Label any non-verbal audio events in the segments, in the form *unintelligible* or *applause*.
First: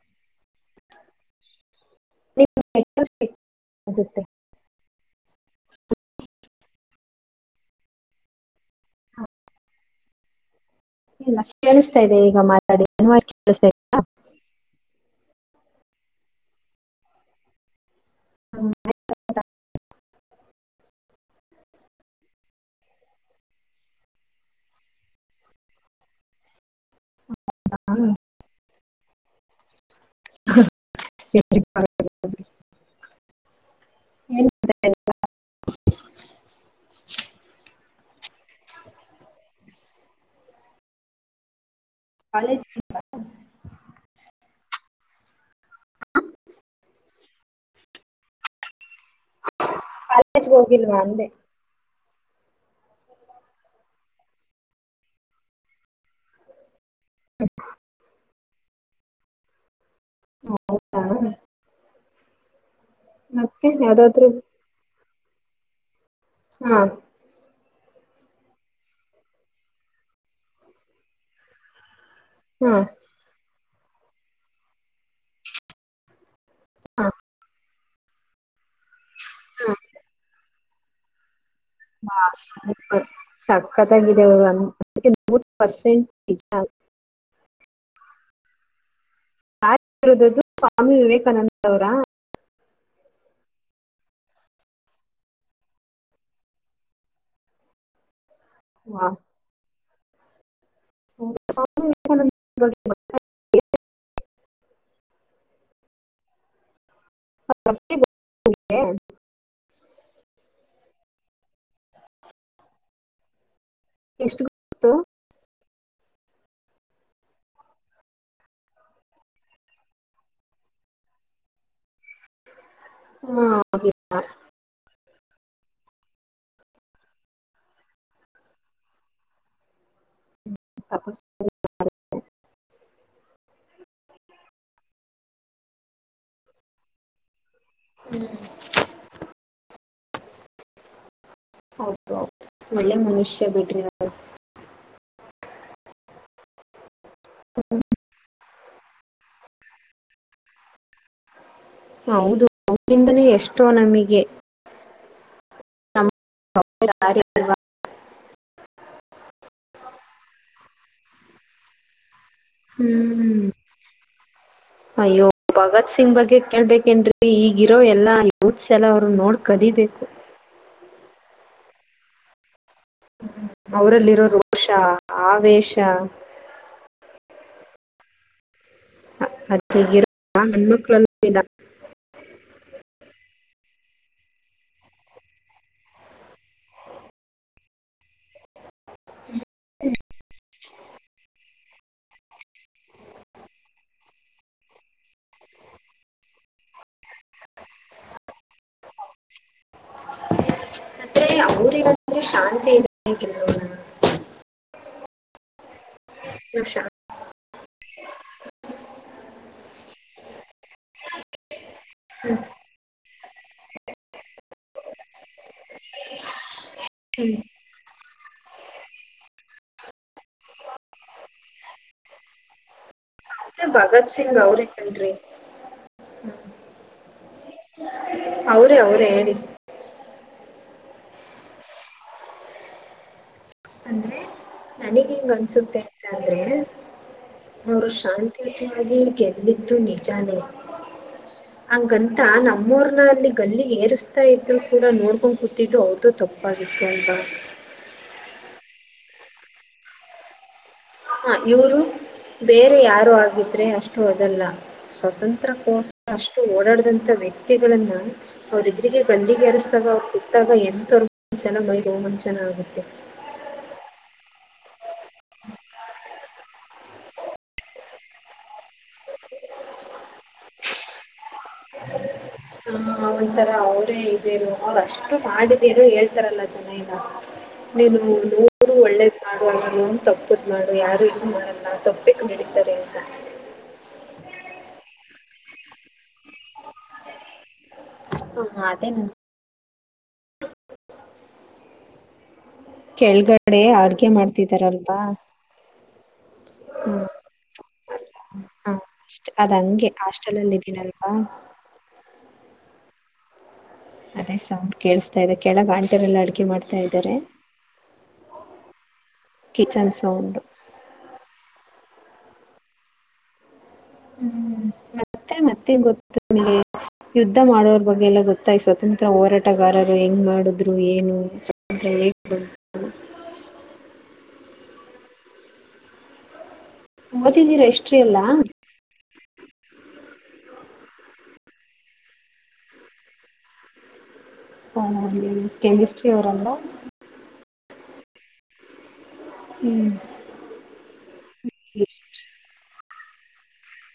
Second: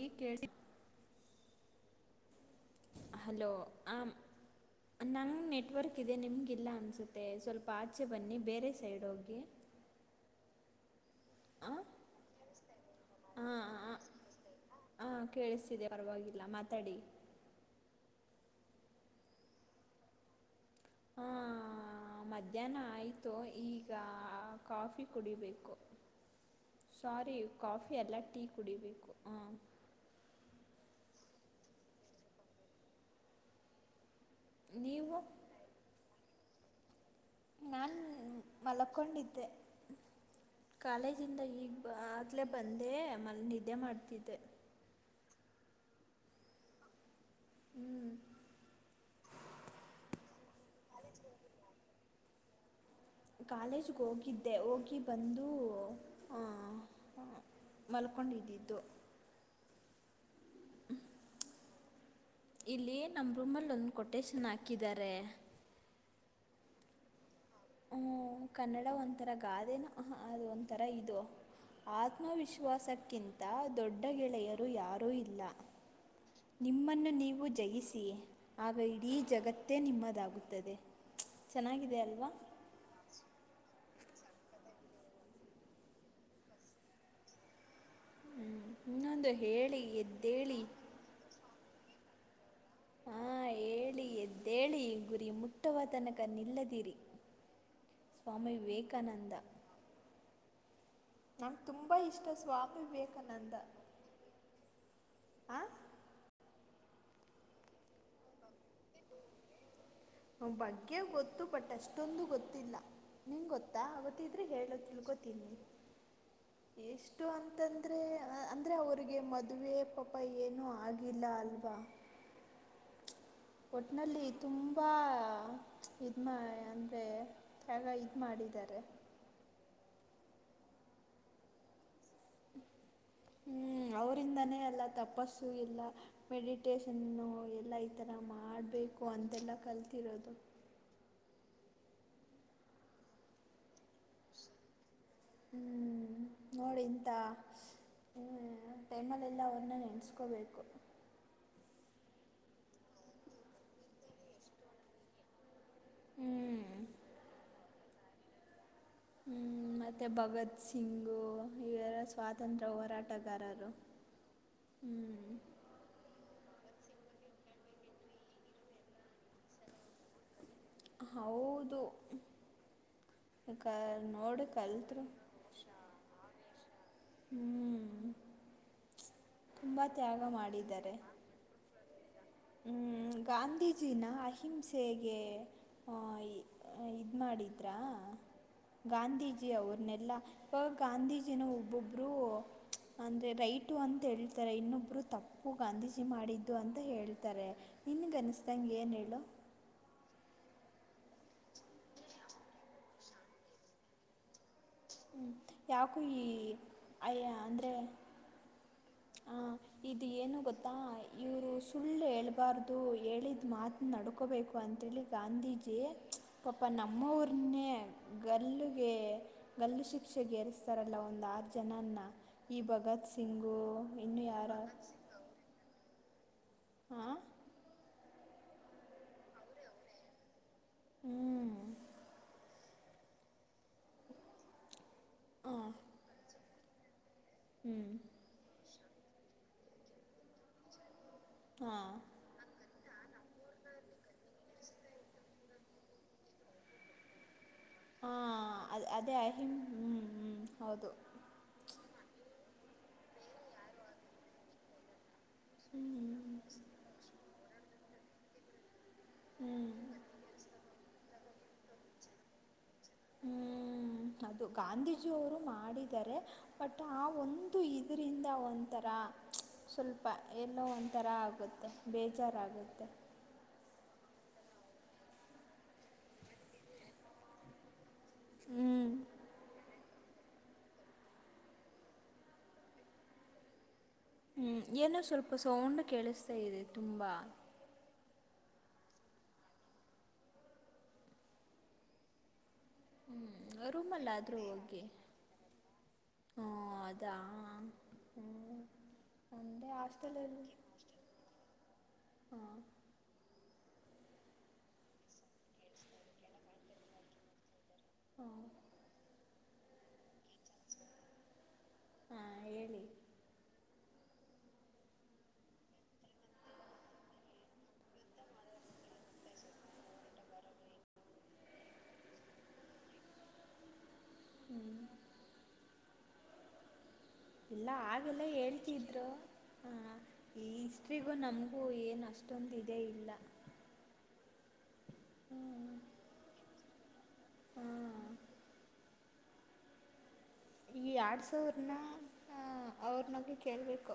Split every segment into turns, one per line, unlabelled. ಈ ಕೇಳಿ
ನೀ
ಹಲೋ ಆಂ ನಂಗೆ ನೆಟ್ವರ್ಕ್ ಇದೆ ನಿಮ್ಗಿಲ್ಲ ಅನ್ಿಸುತ್ತೆ ಮತ್ತೆ ಸ್ವಲ್ಪ ಆಚೆ ಬನ್ನಿ ಬೇರೆ ಸೈಡ್ ಹೋಗಿ
ಇಲ್ಲ
ಹಾಂ
ಕೇಳಿಸ್ತಾ ಇದೆ ಈಗ ಮಾತಾಡಿ
ಹಾಂ
ಕಿಸ್ತಾಾ
ಹಾಂ ಕೇಳಿಸ್ತಿದೆ ಪರವಾಗಿಲ್ಲ ಮಾತಾಡಿ
ಹ್ಮ
ಮಧ್ಯಾಹ್ನ ಆಯಿತು ಈಗ ಕಾಫಿ ಕುಡಿಬೇಕು ಸಾರಿ ಕಾಫಿ ಎಲ್ಲ ಟೀ ಕುಡಿಬೇಕು ಹ
ಎ
ನೀವ ನಾಾನು ಮಲಕೊಂಡಿದ್ದೆ ಕಾಲೇಜಿಂದ ಈಗ ಆಲೇ
ಕಾಲೇಜ್
ಬಂದೇ ಮಲೆ ನಿದ್ದೆ ಮಾಡ್ತಿದ್ದೆ
*inaudible*
ಹ್ಮ್
ಕಲಜ ಗೋೋಗಿಲ್ ವಂದೆ
ಕಾಲೇಜ್ಗೆ ಹೋಗಿದ್ದೆ ಹೋಗಿ ಬಂದು ಆ ಹ ಮಲ್ಕೊಂಡಿದ್ದಿದ್ದ ್ದ
ಹೌದ
ಇಲ್ಲಿ ನಮ್ಮ ರೂಮಲ್ಲಿ ಒಂದು
ಯಾವ್ದಾದ್ರು
ಕೊಟಷನ್ ಹಾಕಿದ್ದಾರೆ
ಹಾ
ಹ ಕನ್ನಡ ಒಂಥರ ಗಾದೆನ ಅದು ಒಂಥರ ಇದು ಆ
ಹಾ
ಆತ್ಮವಿಶ್ವಾಸಕ್ಕಿಂತ ದೊಡ್ಡ ಗೆಳೆಯರು ಯಾರೂ ಇಲ್ಲ
ಹಾ
ನಿಮ್ಮನ್ನು ನೀವು ಜಯಿಸಿ ಆ ರೈಡಿ ಜಗತ್ತೇ ನಿಮ್ಮದಾಗುತ್ತದೆ ಚೆನ್ನಾಗಿದೆ ಅಲ್ವಾ
ಸಕತ್ತಂಗಾಗಿದೆ ಪರ್ಸೆಂಟ್ಜ
ಹ್ಮ್ ಹಂದ
ಸ್ವಾಮಿ ವಿವೇಕಾನಂದ ಅವರಾ
ಹಾ ಹೇಳಿ ಎದ್ದೇಳಿ ಗುರಿ ಮುಟ್ಟವ ತನಕ ನಿಲ್ಲದಿರಿ ಸ್ವಾಮಿ ವಿವೇಕಾನಂದ ನಂ್ಗೆ ತುಂಬಾ ಇಷ್ಟ
ವಿವೇಕಾನಂದ ಬಗ್ಗೆ
ಸ್ವಾಮಿ ವಿವೇಕಾನಂದ ಆ
*inaudible*
ಬಗ್ಗೆ ಗೊತ್ತು ಬಟ್ ಅಷ್ಟೊಂದು ಗೊತ್ತಿಲ್ಲ ನಿಂಗ ಗೊತ್ತು ಗತ್ತಾ
ಎಷ್ಟು
ಆತ್ತಿದ್ರೆ ಹೇಳೋ
ಗೊತ್ತು
ತಿಳ್ಕೋತೀನಿ ಎಷ್ಟು ಅಂತಂದ್ರೆ ಅಂದ್ರೆ ಅವ್ರಿಗೆ ಮದುವೆ ಪಾಪ ಏನು ಆಗಿಲ್ಲ ಅಲ್ವಾ
ಹಾ
ಒಟ್ಟನಲ್ಲಿ ತುಂಬಾ ಹ ಇದ ಮಾ ಅಂದ್ರೆ ಯಗ ಇದ್ ಮಾಡಿದ್ದಾರೆ
ತಪಸ್ *inaudible*
ಹ್ಮ್ ಅವ್ರಂದಾನೇ ಎಲ್ಲ ತಪಸ್ಸು ಇಲ್ಲ ಮೆಡಿಟೇಶನ್ ಎಲ್ಲ ಈ ತರ ಮಾಡ್ಬೇಕು ಅಂತೆಲ್ಲ ಕಲ್ ತ್ತರೋದು
ಹೌದು ಒಳ್ಳೆ ಮನುಷ್ಯ ಬಿಡ್ರಿ ಅವ್ರು
ಹ್ಮ್ ನೋಡಿ ಟೈಮಲ್ಲೆಲ್ಲ ಅವ್ರನ್ನ ನೆನೆಸ್ಕೋಬೇಕು
ಹೌದು ಅವಿಂದಲೇ ಎಷ್ಟೋ ನಮಗೆ ಪಾಪ
ಹ್ಮ್
ಯಾರು ಇಲ್ಲ
ಹ್ಮ್ ಮತ್ತೆ ಭಗತ್ ಸಿಂಗು ಇವೆರ ಸ್ವಾತ
ಹ್ಮ್ ಅಯ್ಯೋ
ಹ್ಮ್
ಭಗತ್ ಸಿಂಗ್ ಬಗ್ಗೆ ಕೇಳ್ಬೇಕು ಏನ ಈಗಿರೋ ಎಲ್ಲಾ ಯತ್ಸ ಎಲ್ಲ ಅವರು ನೋಡ್ ಕಲಿಬೇಕು
ಹೌದು ಕ
ಅವರಲ್ಲಿರೋ
ನೋಡಿ
ರೋಷ
ಕಲ್ತ್ರು
ಆವೇಶ
*inaudible*
ಅ
ತುಂಬ
ಗರ
ತ್ಯಾಗ
*unintelligible* ಹಣ್ಣ್ಮಕ್ಕಳಲ್ಲ *inaudible*
ಹ್ಮ ಗಾಂಧೀಜಿನ ಅಹಿಂಸೆಗೆ ಇದು ಮಾಡಿದ್ರಾ ಗಾಂಧೀಜಿ ಅವ್ರನ್ನೆಲ್ಲಾ ಪ ಗಾಂಧೀಜಿನ ಒಬ್ಬೊಬ್ರು ಅಂದ್ರೆ ರೈಟು ಅಂತ ಹೇಳ್ತಾರೆ ಇನ್ನೊಬ್ಬರು ತಪ್ಪು ಗಾಂಧಿಜಿ ಮಾಡಿದ್ದು ಅಂತ ಹೇಳ್ತಾರೆ ನಿನ್ಗೆ ಅನಿಸ್ದಂಗೆ ಏನು ಹೇಳು
ಅತ್ತೆ ಅವ್ರಲ್ಲಂದ್ರೆ ಶಾಂತಿ ಇದೆ ಕೆಲವ
ಯಾವ
ರೋಷ *unintelligible*
ಇವ್ರು ಸುಳ್ಳು ಹೇಳ್ಬಾರ್ದು ಹೇಳಿದ್ ಮಾತ ನಡ್ಕೋಬೇಕು ಅಂತೇಳಿ ಗಾಂಧೀಜಿ ಪಪ ನಮ್ಮಅವ್ರೇನೆ ಗಲಿ ಹೇ ಗಲ್ಲು ಶಿಕ್ಷೆಗೆ ಏರಿಸ್ತಾರಲ್ಲ ಒಂದು ಜನನ್ನ ಈ ಭಗತ್ ಸಿಂಗು ಇನ್ನು ಯಾರ
ಹ
ಹಾಂ
ಅವ್ರೆ ಅವ್ರೆ ಹೇಳಿದ್
ಹ್ಮೂ.
ಅಂದ್ರೆ ನನಿಗೆ ಹಿಂಗ್
ಹಾಂ
ಅನ್ಸುತ್ತೆ ಅಂತಾದ್ರೆ
ಹ್ಞೂ
ಅವ್ರು ಶಾಂತಿ *unintelligible* *unintelligible* ನಿಜಾನೇ.
ಹಾಂ
ಅಂಗಂತ ನಮ್ ಇವ್ರ್ನ ಅಲ್ಲಿ ಗಲ್ಲಿಗ್ ಏರಿಸ್ತಾ ಇದ್ರು ಕೂಡ ನೋಡ್ಕೊಂಡ್ ಕೂತಿದ್ದು ಅವ್ರ್ದೂ ತಪ್ಪಾಗಿತ್ತು ಅಲ್ವಾ?
ಹಾ ಅದ್ ಅದೇ ಅಹಿಂ ಹ್ಮ್ ಹ್ಮ್ ಹೌದು.
ಹ ಇವರು ಬೇರೆ ಯಾರೋ ಆಗಿದ್ರೆ ಅಷ್ಟು ಅದಲ್ಲ ಸ್ವತಂತ್ ತ್ರ
ಹ್ಞೂ
ಕೋಸ್ ಕರ ಅಷ್ಟ್ ಓಡಾಡ್ದಂತ ವ್ಯಕ್ತಿ *unintelligible* ಅವ್ರ್ಗೆ *unintelligible*
ಹ್ಞೂ
ಗಲ್ಲಿಗೇರಸ್ದಾಗ ಅವಾಗ್ ಕುತ್ತಾಗ ಎಂತವ್ರ್ ಚೆನ್ನಾಗ್ ಮೈ ರೋಮಾಂಚನ ಆಗುತ್ತೆ.
ಹ್ಮೂ ಅದು ಗಾಂಧೀಜಿ ಅವರು ಮಾಡಿದಾರೆ ಬಟ್ ಆ ಒಂದು ಇದರಿಂದ ಒಂಥರಾ *unintelligible* ಸ್ವಲ್ಪ ಏನ್ನೊ ಒಂಥರಾ ಆಗುತ್ತೆ ಬೇ
ಹಾ ಒಂತರ ಅವ್ರೇ *unintelligible* ಅವ್ರ್ ಅಷ್ಟು ಮಾಡಿದಿರೂ ಹೇಳ್ತಾರಲ್ಲ ಜನ ಎಲ್ಲ, *unintelligible* *unintelligible* ನೂರು
ಹ್ಮ್
ಒಳ್ಳೆದ್ ಮಾಡು ಅದ್ರಲ್ ಒಂದ್ ತಪ್ಪದ್ ಮಾಡು ಯಾರು ಇದು ಮಾಡಲ್ಲ ತಪ್ಪಿ ನಡಿತಾರೆ ಅಂತ.
ಹ್ಮ್ ಏನೋ ಸ್ವಲ್ಪ ಸೌಂಡ್ ಕೇಳಿಸ್ ತ ಇದೆ ತುಂಬ.
ಹಾ ಅದೇ ನನ್ ಕೆಳ್ಗಡೆ ಅಡ್ಗೆ
ರೂಮಲ್ಲಾದರೂ ಹೋಗಿ
ಮಾಡ್ತಿದ್ದಾರಲ್ವಾ?
ಹಾ
ಹ್ಮ
ಅದಾ ಹ್ಞೂ
ಅ ಅಷ್ಟ್
ಒಂದೇ
ಅದಂಗೆ ಹಾಸ್ಟೆಲ್
ಹಾಸ್ಟೆಲಲ್ಲಿ
ಅಲ್ಲಿ ಇದ್ದೀನಲ್ವಾ?
ಹಾಂ
ಅದೇ ಸೌಂಡ್ ಕೇಳಿಸತಾ ಇದೆ ಕೆಳಗ್ ಆಂಟೆರೆಲ್ಲ ಅಡ್ಗೆ ಮಾಡ್ತಾ ಇದಾರೆ.
*inaudible*
Kitchen sound.
ಹಾ ಹೇಳಿ
ಹ್ಮ್ ಮತ್ತೆ ಮತ್ತೆನ್ ಗೊತ್ತ ನಿಮ್ಗೆ ಯುದ್ಧ ಮಾಡೋರ್ ಬಗ್ಗೆ ಎಲ್ಲ ಗೊತ್ತಾ ಈ ಸ್ವತಂತ್ರ ಹೋರಾಟಗಾರರು ಹೆಂಗ್ ಮಾಡುದ್ರು ಏನು ಸ್ವಂತ್ರ *unintelligible*
ಹ್ಞೂ
ಓದಿದೀರ
ಇಲ್ಲ
ಹಿಸ್ಟ್ರಿ ಎಲ್ಲ
ಆಗೆಲ್ಲ ಹೇಳ್ತಿದ್ರು. ಹ ಈ ಹಿಸ್ಟ್ರಿಗೂ ನಮ್ಗೂ ಏನ್ ಅಷ್ಟೊಂದ್ ಇದೆ ಇಲ್ಲ.
*unintelligible* ಅಲ್ಲಿ ಕೆಮಿಸ್ಟ್ರಿ ಅವ್ರಂದ ಹ್ಮ್
ಈ ಆರ್ಟ್ಸ್ ಅವ್ರ್ನ ಅವ್ರ ನಗ್ಗೆ ಕೇಳಬೇಕು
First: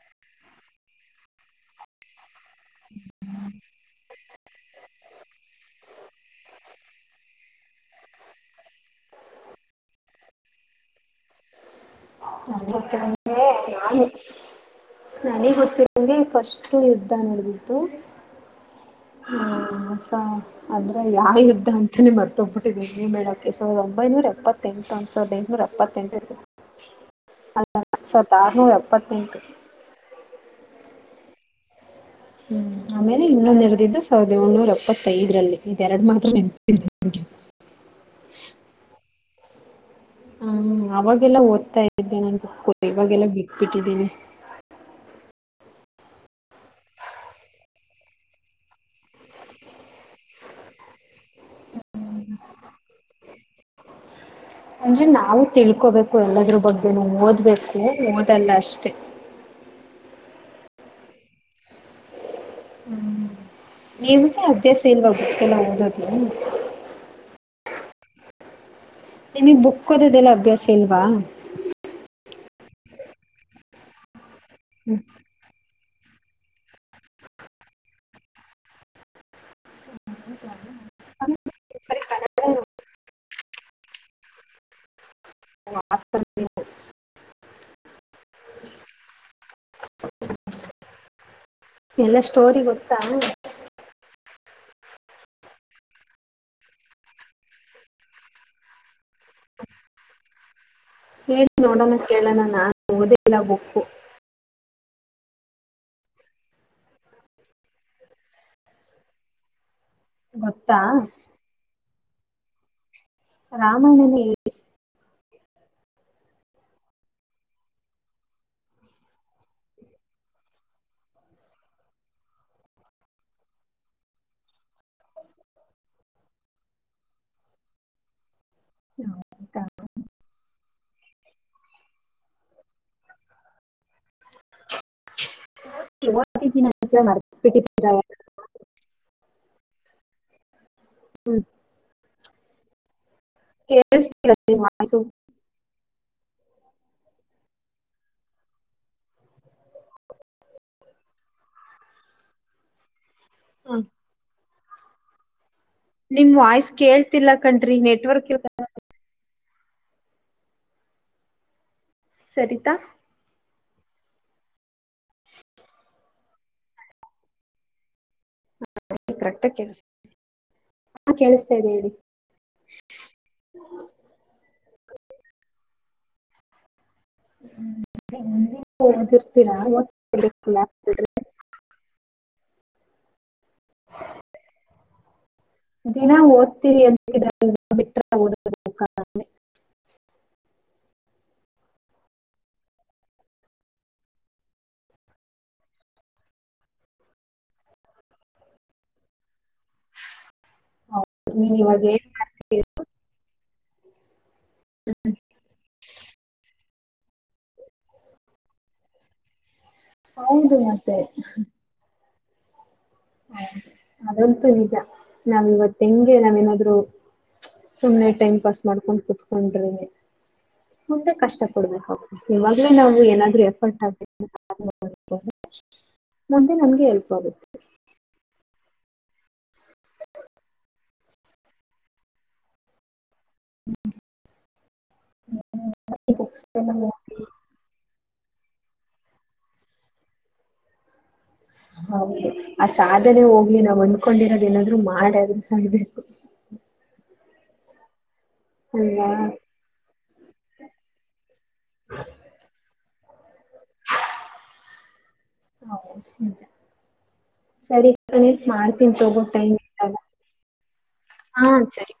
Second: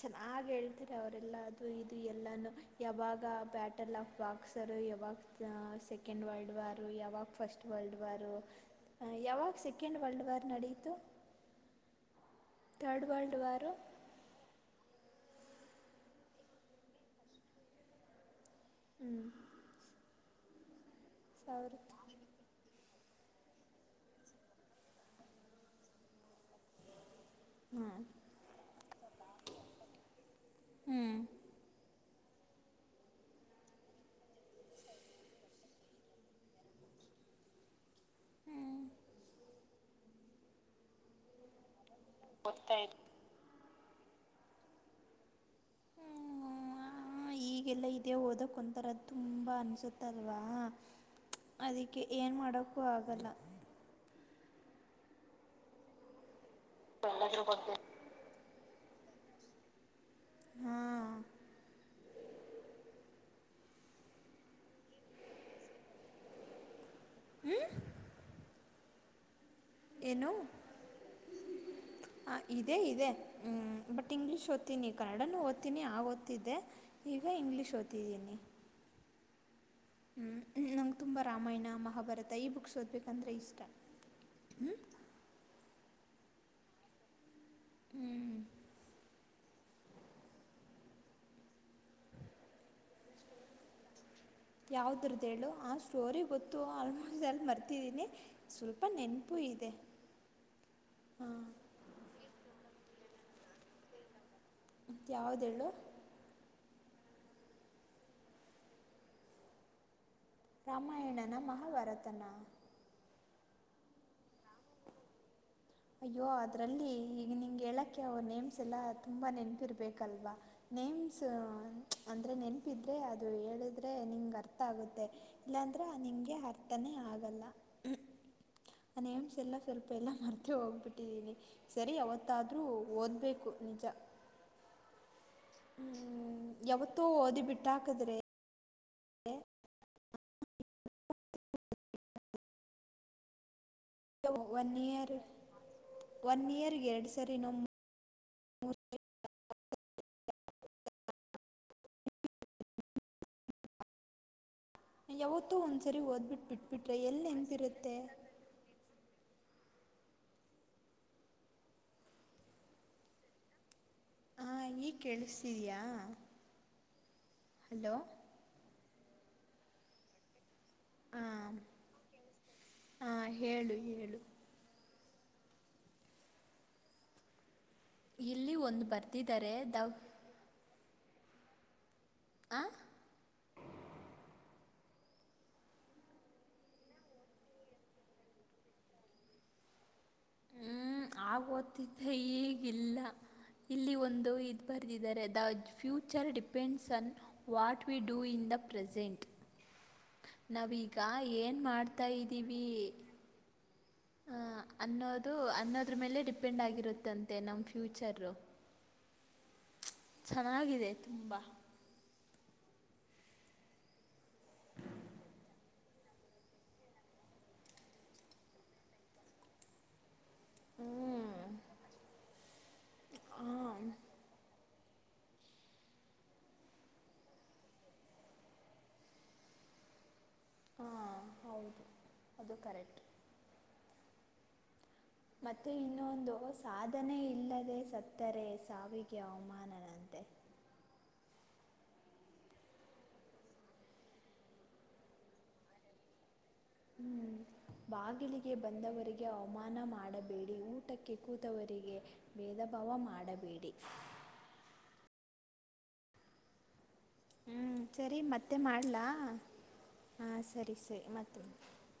ಚೆನ್ನಾಗಿ ಹೇಳ್ತರ ಅವರೆಲ್ಲ ಅದು ಇದು ಎಲ್ಲಾನು ಯಾವಾಗ ಬ್ಯಾಟೆಲ್ಲ ಬಾಕ್ಸರ್ ಯಾವಾಗ ಆ ಸೆಕೆಂಡ್ ವರ್ಲ್ಡ್ ವಾರ್ ಯಾವಾಗ ಫಸ್ಟ್ ವರ್ಲ್ಡ್ ವಾರ್ ಯಾವಾಗ ಸೆಕೆಂಡ್ ವರ್ಲ್ಡ್ ವಾರ್ ನಡಿ ತು
ನಂಗೊತ್ತಿಲ್ಲ ನೀವೇ ನಾನೆ ನನಿಗ್ ಗೊತ್ತಿರೋ ಹಂಗೆ ಫಸ್ಟ್ ಯುದ್ಧ ನೋಡ್ದಿದ್ದು
ಹ್ಞೂ
ಹ್ಮ್ ಸ ಅದು ನನ್ ಯಾ ಯುದ್ದ
ಸಾವಿರದ
ಅಂತಾನೇ ಮರ್ತೊಬ್ *unintelligible* ಮೇಡಕ್ಕೆ ಸಾವಿರದ ಒಂಬೈನೂರ ಎಪ್ಪೆಂಟು ಅನ್ಸ್ ಒ ಸಾವರದ ಎಂಟನೂರ ಎಪ್ಪತ್ತೆಂಟು ಅಲ್ಲ
ಹ್ಞೂ
ಸಾವ್ರದ ಆರ್ನುರೆಪ್ಪತ್ತೆಂಟು
ಹ್ಮ್
ಹ್ಮ್ ಆಮೇಲೆ ಇನ್ನೊಂದ್ ನೆಡೆದಿದ್ದು ಸಾವಿರದ ಏಳ್ನೂರ ಎಪ್ಪತ್ತೈದರಲ್ಲಿ ಇದ್ ಎರಡು ಮಾತ್ರ ನೆನ್ಪಿದೆ ನಂಗೆ ಹ್ಮ್ ಅವಾಗೆಲ್ಲ ಓದ್ತಾ ಇದ್ದೆ ನೆನ್ಪಿಟ್ ಕೊ ಇವಾಗೆಲ್ಲ ಬಿ ಬಿಟ್ಟಿದ್ದೀನಿ
ಹ್ಮ ಹ ಈಗೆಲ್ಲ ಇದೇ ಓದಕ್ ಒಂಥರಾ ತುಂಬಾ ಅನ್ಸುತ್ತಲ್ವಾ? ಅದಿಕ್ಕೆ ಏನ್ ಮಾಡೋಕ್ಕೂ ಆಗಲ್ಲ.
ಅಂದ್ರೆ ನಾವು ತಿಳ್ಕೋಬೇಕು ಎಲ್ಲಾದ್ರೂ. ಬಗ್ಗೆನೂ ಓದ್ಬೇಕು ಓದಲ್ಲ ಅಷ್ ಟೆ.
ಹಾ.
ಹ್ಮ್ ನೀವೆ ಅಭ್ಯಾಸ ಇಲ್ವ ಬುಕ್ಯೆಲ್ಲಾ ಓದೋದು.
ಹ್ಮ.
ನಿಮಿಗ್ ಬುಕ್ ಓದೋದ್ಯೆಲ್ಲಾ ಅಭ್ಯಾಸ ಇಲ್ವಾ.
ಹ ಇದೇ ಇದೆ ಹ್ಮ್ ಬಟ್ ಇಂಗ್ಲಿಷ್ ಓದ್ತೀನಿ ಕನ್ನಡನು ಓದ್ತೀನಿ ಅ ಆಗ್ ಓದ್ತಿದ್ದೆ ಈಗ ಇಂಗ್ಲೀಷ್ ಓದ್ತಿದ್ದೀನಿ. ಹ್ಮ ನಂಗ್ ತುಂಬ ರಾಮಾಯಣ ಮಹಾಭಾರತ ಈ ಬುಕ್ಸ್ ಓದ್ಬೇಕಂದ್ರೆ ಇಷ್ಟ. ಹ್ಮ್.
*unintelligible* *unintelligible* ಎಲ್ಲ ಸ್ಟೋರಿ ಗೊತ್ತಾ.
ಯಾವ್ದ್ರದ್ದೇಳು ಆ ಸ್ಟೋರಿ ಗೊತ್ತು ಆಲ್ಮೋಸ್ಟಾಲ್ ಮರ್ತಿದ್ದೀನಿ ಸ್ವಲ್ಪ ನೆನ್ಪು ಇದೆ. ಹಾಂ
ಹೇಳಿ ನೋಡೋಣ ಕೇಳೋಣ ನ ಓದಿಲ್ಲ ಬುಕ್ಕು.
ದ್ಯಾವ್ದೆಳು.
ಗೊತ್ತಾ
ರಾಮಾಯಣನ ಮಹಾಭಾರತ್ ತನ.
ರಾಮಾಯಣನೆ ಹೇಳಿ.
ಅಯ್ಯೋ ಅದ್ರಲ್ಲಿ ಈಗ್ ನಿಂಗ್ ಹೇಳಕ್ಕೆ ಅವ್ರ್ ನೇಮ್ಸ್ ಎಲ್ಲ ತುಂಬ ನೆನ್ಪಿರ್ಬೇಕಲ್ವಾ ನೇಮ್ಸು ಅಂದ್ರೆ ನೆನ್ಪಿದ್ರೆ ಅದು ಹೇಳುದ್ರೆ ನಿಂಗ್ ಅರ್ಥ ಆಗುತ್ತೆ ಇಲ್ಲಾಂದ್ರೆ ನಿಂಗೆ ಅರ್ಥನೇ ಆಗಲ್ಲ. ಅ ನೇಮ್ಸ್ ಎಲ್ಲ ಸ್ವಲ್ಪ ಎಲ್ಲಾ ಮರ್ತೆ ಹೋಗ್ಬಿಟ್ಟಿದ್ದೀನಿ ಸರಿ ಅವತ್ತಾದ್ರೂ. ಓದ್ಬೇಕು ನಿಜ. ಹ್ಮ್
ಓದಿದ್ದೀನಿ
ಯಾವತ್ತೂ ಓದಿ ಬಿಟ್ ಹಾಕುದ್ರೆ.
ಹ್ಮ.
ಗೆ
ನಿಮ್
ಒನ್
ವಾಯ್ಸು
ಇಯರ್ ಒನ್ ಇಯರ್ಗೆ ಎರಡ್ ಸರಿ ನಮ್. *unintelligible*
ಹ್ಮ.
ಯಾವತ್
ನಿಮ್ ವಾಯ್ಸ್ ಕೇಳ್ತಿಲ್ಲಾ ಕಂಡ್ರಿ
ನೆನಪಿರುತ್ತೆ
ನೆಟ್ವರ್ಕ್. *unintelligible* ಸರಿತಾ.
ಹಾ ಈಗ್ ಕೇಳುಸ್ತಿದ್ಯಾ. ಹಲೋ.
*unintelligible* ಕರೆಕ್ಟಗ್ ಕೇಳ್ಸುತ್ತೆ.
ಆ ಹಾ ಹೇಳು ಹೇಳು.
ಹ್ಮ್.
ಇಲ್ಲಿ
*unintelligible*
ಒಂದು ಬರ್ದಿದ್ದಾರೆ ದವ್
*unintelligible*
ಹಾ.
ದಿನ ಓದ್ತಿರಿ ಅಂತೀರ ಇದ್ರಲ್ಲಿ ಬಿಟ್ರೆ. *unintelligible*
ಹ್ಮ್ ಆಗ್ ಓತಿದ್ದೆ ಇಗ್ ಇಲ್ಲ, ಇಲ್ಲಿ ಒಂದು ಇದ್ ಬರೆದಿದ್ದಾರೆ the future depends on what we do in the present. ನಾವ್ ಈಗ
ನೀನ್
ಏನ್
ಇವಾಗ ಏನ್
ಮಾಡ್ತಾಯ್ದೀವಿ. ಹ ಅನ್ನೋದು ಅನ್ನೋದ್ರ ಮೇಲೆ ಡಿಪೆಂಡ್ ಆಗಿರುತ್ ದಂತೆ ನಮ್ ಫ್ಯೂಚರು.
ಹೌದು
ಚೆನ್ನಾಗಿದೆ
ಮತ್ತೆ.
ತುಂಬ
ಹೌ ಅದಂತೂ ನಿಜ ನಾವ್ ಇವತ್ ಹೆಂಗೆ ನಾವೇನಾದ್ರು ಸುಮ್ಮ್ನೆ ಟೈಮ್ ಪಾಸ್ ಮಾಡ್ಕೊಂಡ್ ಕುತ್ಕೊಂಡ್ರೆ. ಮುಂದೆ ಕಷ್ಟ ಪಡ್ಬೇಕಾಗುತ್ತೆ ಇವಾಗ್ಲೇ ನಾವು ಏನಾದ್ರು ಎಫರ್ಟ್
ಹಾಂ
ಆಗ್ಬೇಕು. *unintelligible* ಮತ್ತೆ ಮುಂದೆ ನಮ್ಗೆ ಎಲ್ಪ್ ಆಗುತ್ತೆ. *unintelligible*
ಹಾಂ ಹೌದು ಅದು ಕರೆಕ್ಟ್. ಮತ್ತೆ ಇನ್ನೊಂದು ಸಾಧನೆ ಇಲ್ಲದೆ ಸ ತ್ತರೆ ಸಾವಿಗೆ ಅವ್ಮಾನನಂತೆ.
ಹೌದು ಆ ಸಾಧನೆ ಹೋಗ್ಲಿ ನಾವ್ ಅಂದ್ಕೊಂಡಿರೋದ್ ಏನಾದ್ರು ಮಾಡಾದ್ರು ಸಾಯ್ಬೇಕು.
ಹ್ಮ್ ಬಾಗಿಲಿಗ್ ಗೆ
ಅಲ್ವಾ
ಬಂದವರಿಗೆ ಅವ್ಮಾನ ಮಾಡಬೇಡಿ ಊಟಕ್ಕೆ ಕೂತವರಿಗೆ ಭೇದ ಭಾವ ಮಾಡ್ ಮಾಡಬೇಡಿ.
ಹೌದು ನಿಜ.
ಹ್ಞೂ
ಸರಿ *unintelligible*
ಮತ್ತೆ
ಮಾಡ್ತೀನ್
ಮಾಡಲಾ
ತಗೋ ಟೈಮ್ ಇದ್ದಾಗ
ಹಾಂ ಸರಿ ಸರಿ
ಹಾ
ಮತ್ತೆ
ಸರಿ.